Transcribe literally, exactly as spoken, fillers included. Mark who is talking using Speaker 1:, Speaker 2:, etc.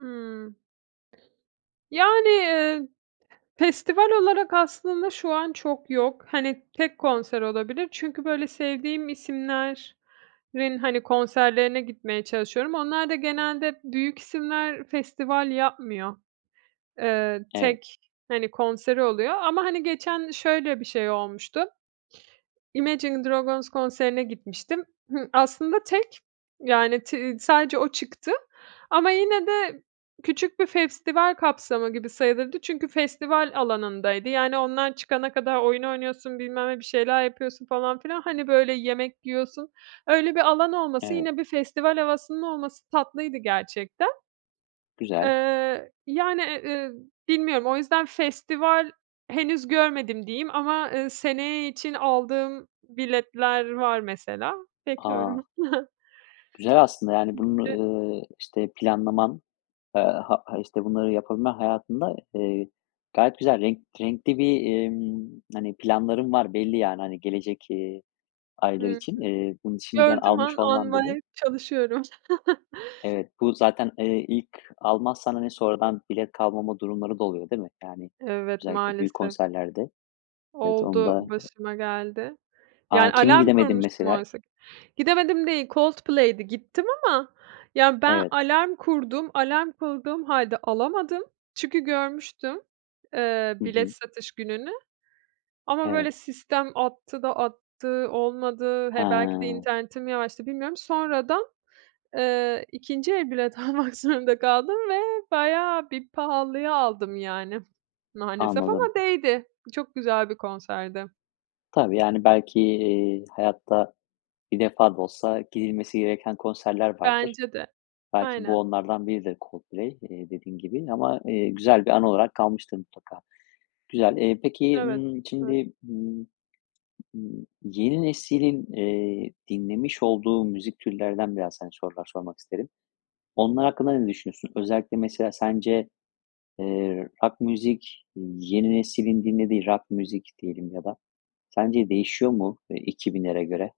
Speaker 1: Hımm. Yani, ııı, festival olarak aslında, şu an çok yok. Hani, tek konser olabilir. Çünkü, böyle, sevdiğim isimlerin, hani, konserlerine gitmeye çalışıyorum. Onlar da, genelde büyük isimler, festival yapmıyor. Eee,
Speaker 2: Evet.
Speaker 1: tek, hani, konseri oluyor, ama, hani, geçen şöyle bir şey olmuştu. Imagine Dragons konserine gitmiştim. Hı, aslında tek, yani, ti iii, sadece o çıktı, ama yine de, küçük bir festival kapsamı gibi sayılırdı. Çünkü, festival alanındaydı. Yani, onlar çıkana kadar, oyun oynuyorsun bilmem ne, bir şeyler yapıyorsun falan filan, hani, böyle, yemek yiyorsun, öyle bir alanı olması,
Speaker 2: Evet.
Speaker 1: yine bir festival havasının olması, tatlıydı gerçekten.
Speaker 2: Güzel.
Speaker 1: Eee, yani, eee, ııı, bilmiyorum, o yüzden festival henüz görmedim diyeyim, ama, ııı, seneye için aldığım biletler var mesela.
Speaker 2: A!
Speaker 1: Bekliyorum.
Speaker 2: Güzel, aslında, yani
Speaker 1: Bir
Speaker 2: bunu,
Speaker 1: de
Speaker 2: ııı, işte planlaman, eee, ha ha işte bunları yapabilmen hayatında, eee, gayet güzel renk renkli bir, ımm, hani, planların var belli yani, hani, gelecek, iii,
Speaker 1: Hı
Speaker 2: aylar
Speaker 1: hı.
Speaker 2: için. İii, bunu şimdiden
Speaker 1: Gördüğüm an,
Speaker 2: almış olman bile
Speaker 1: almaya çalışıyorum.
Speaker 2: Evet, bu zaten, eee, ilk almazsan, hani, sonradan bilet kalmama durumları da oluyor, değil mi? Yani,
Speaker 1: Evet
Speaker 2: özellikle büyük
Speaker 1: maalesef.
Speaker 2: konserlerde, evet, onu
Speaker 1: Oldu,
Speaker 2: da
Speaker 1: başıma geldi. Yani,
Speaker 2: A, kimin
Speaker 1: alarm
Speaker 2: gidemedin
Speaker 1: kurmuştum
Speaker 2: mesela?
Speaker 1: oysa ki Gidemedim değil. Coldplay'di, gittim ama, ya ben
Speaker 2: Evet.
Speaker 1: alarm kurdum, alarm kurduğum halde alamadım. Çünkü, görmüştüm, eee,
Speaker 2: Hı
Speaker 1: bilet
Speaker 2: hı.
Speaker 1: satış gününü. Ama,
Speaker 2: Evet.
Speaker 1: böyle, sistem attı da attı, olmadı, he, belki de,
Speaker 2: He.
Speaker 1: internetim yavaştı, bilmiyorum, sonradan, eee, ikinci el bilet almak zorunda kaldım ve bayağı bir pahalıya aldım yani. Maalesef, ama
Speaker 2: Anladım.
Speaker 1: değdi. Çok güzel bir konserdi.
Speaker 2: Tabii, yani, belki, iii, hayatta bir defa da olsa, gidilmesi gereken konserler vardır.
Speaker 1: Bence de.
Speaker 2: Belki, bu
Speaker 1: Aynen.
Speaker 2: onlardan biridir. Coldplay, iii, dediğin gibi, ama, eee, güzel bir anı olarak kalmıştır mutlaka. Güzel. Eee, peki,
Speaker 1: Evet.
Speaker 2: ımm,
Speaker 1: Evet.
Speaker 2: şimdi, ımm, ımm, yeni neslin, eee, dinlemiş olduğu müzik türlerinden, biraz, hani, sorular sormak isterim. Onlar hakkında ne düşünüyorsun? Özellikle, mesela, sence, eee, rock müzik yeni nesilin dinlediği, rock müzik diyelim ya da, sence değişiyor mu, ııı, iki binlere göre?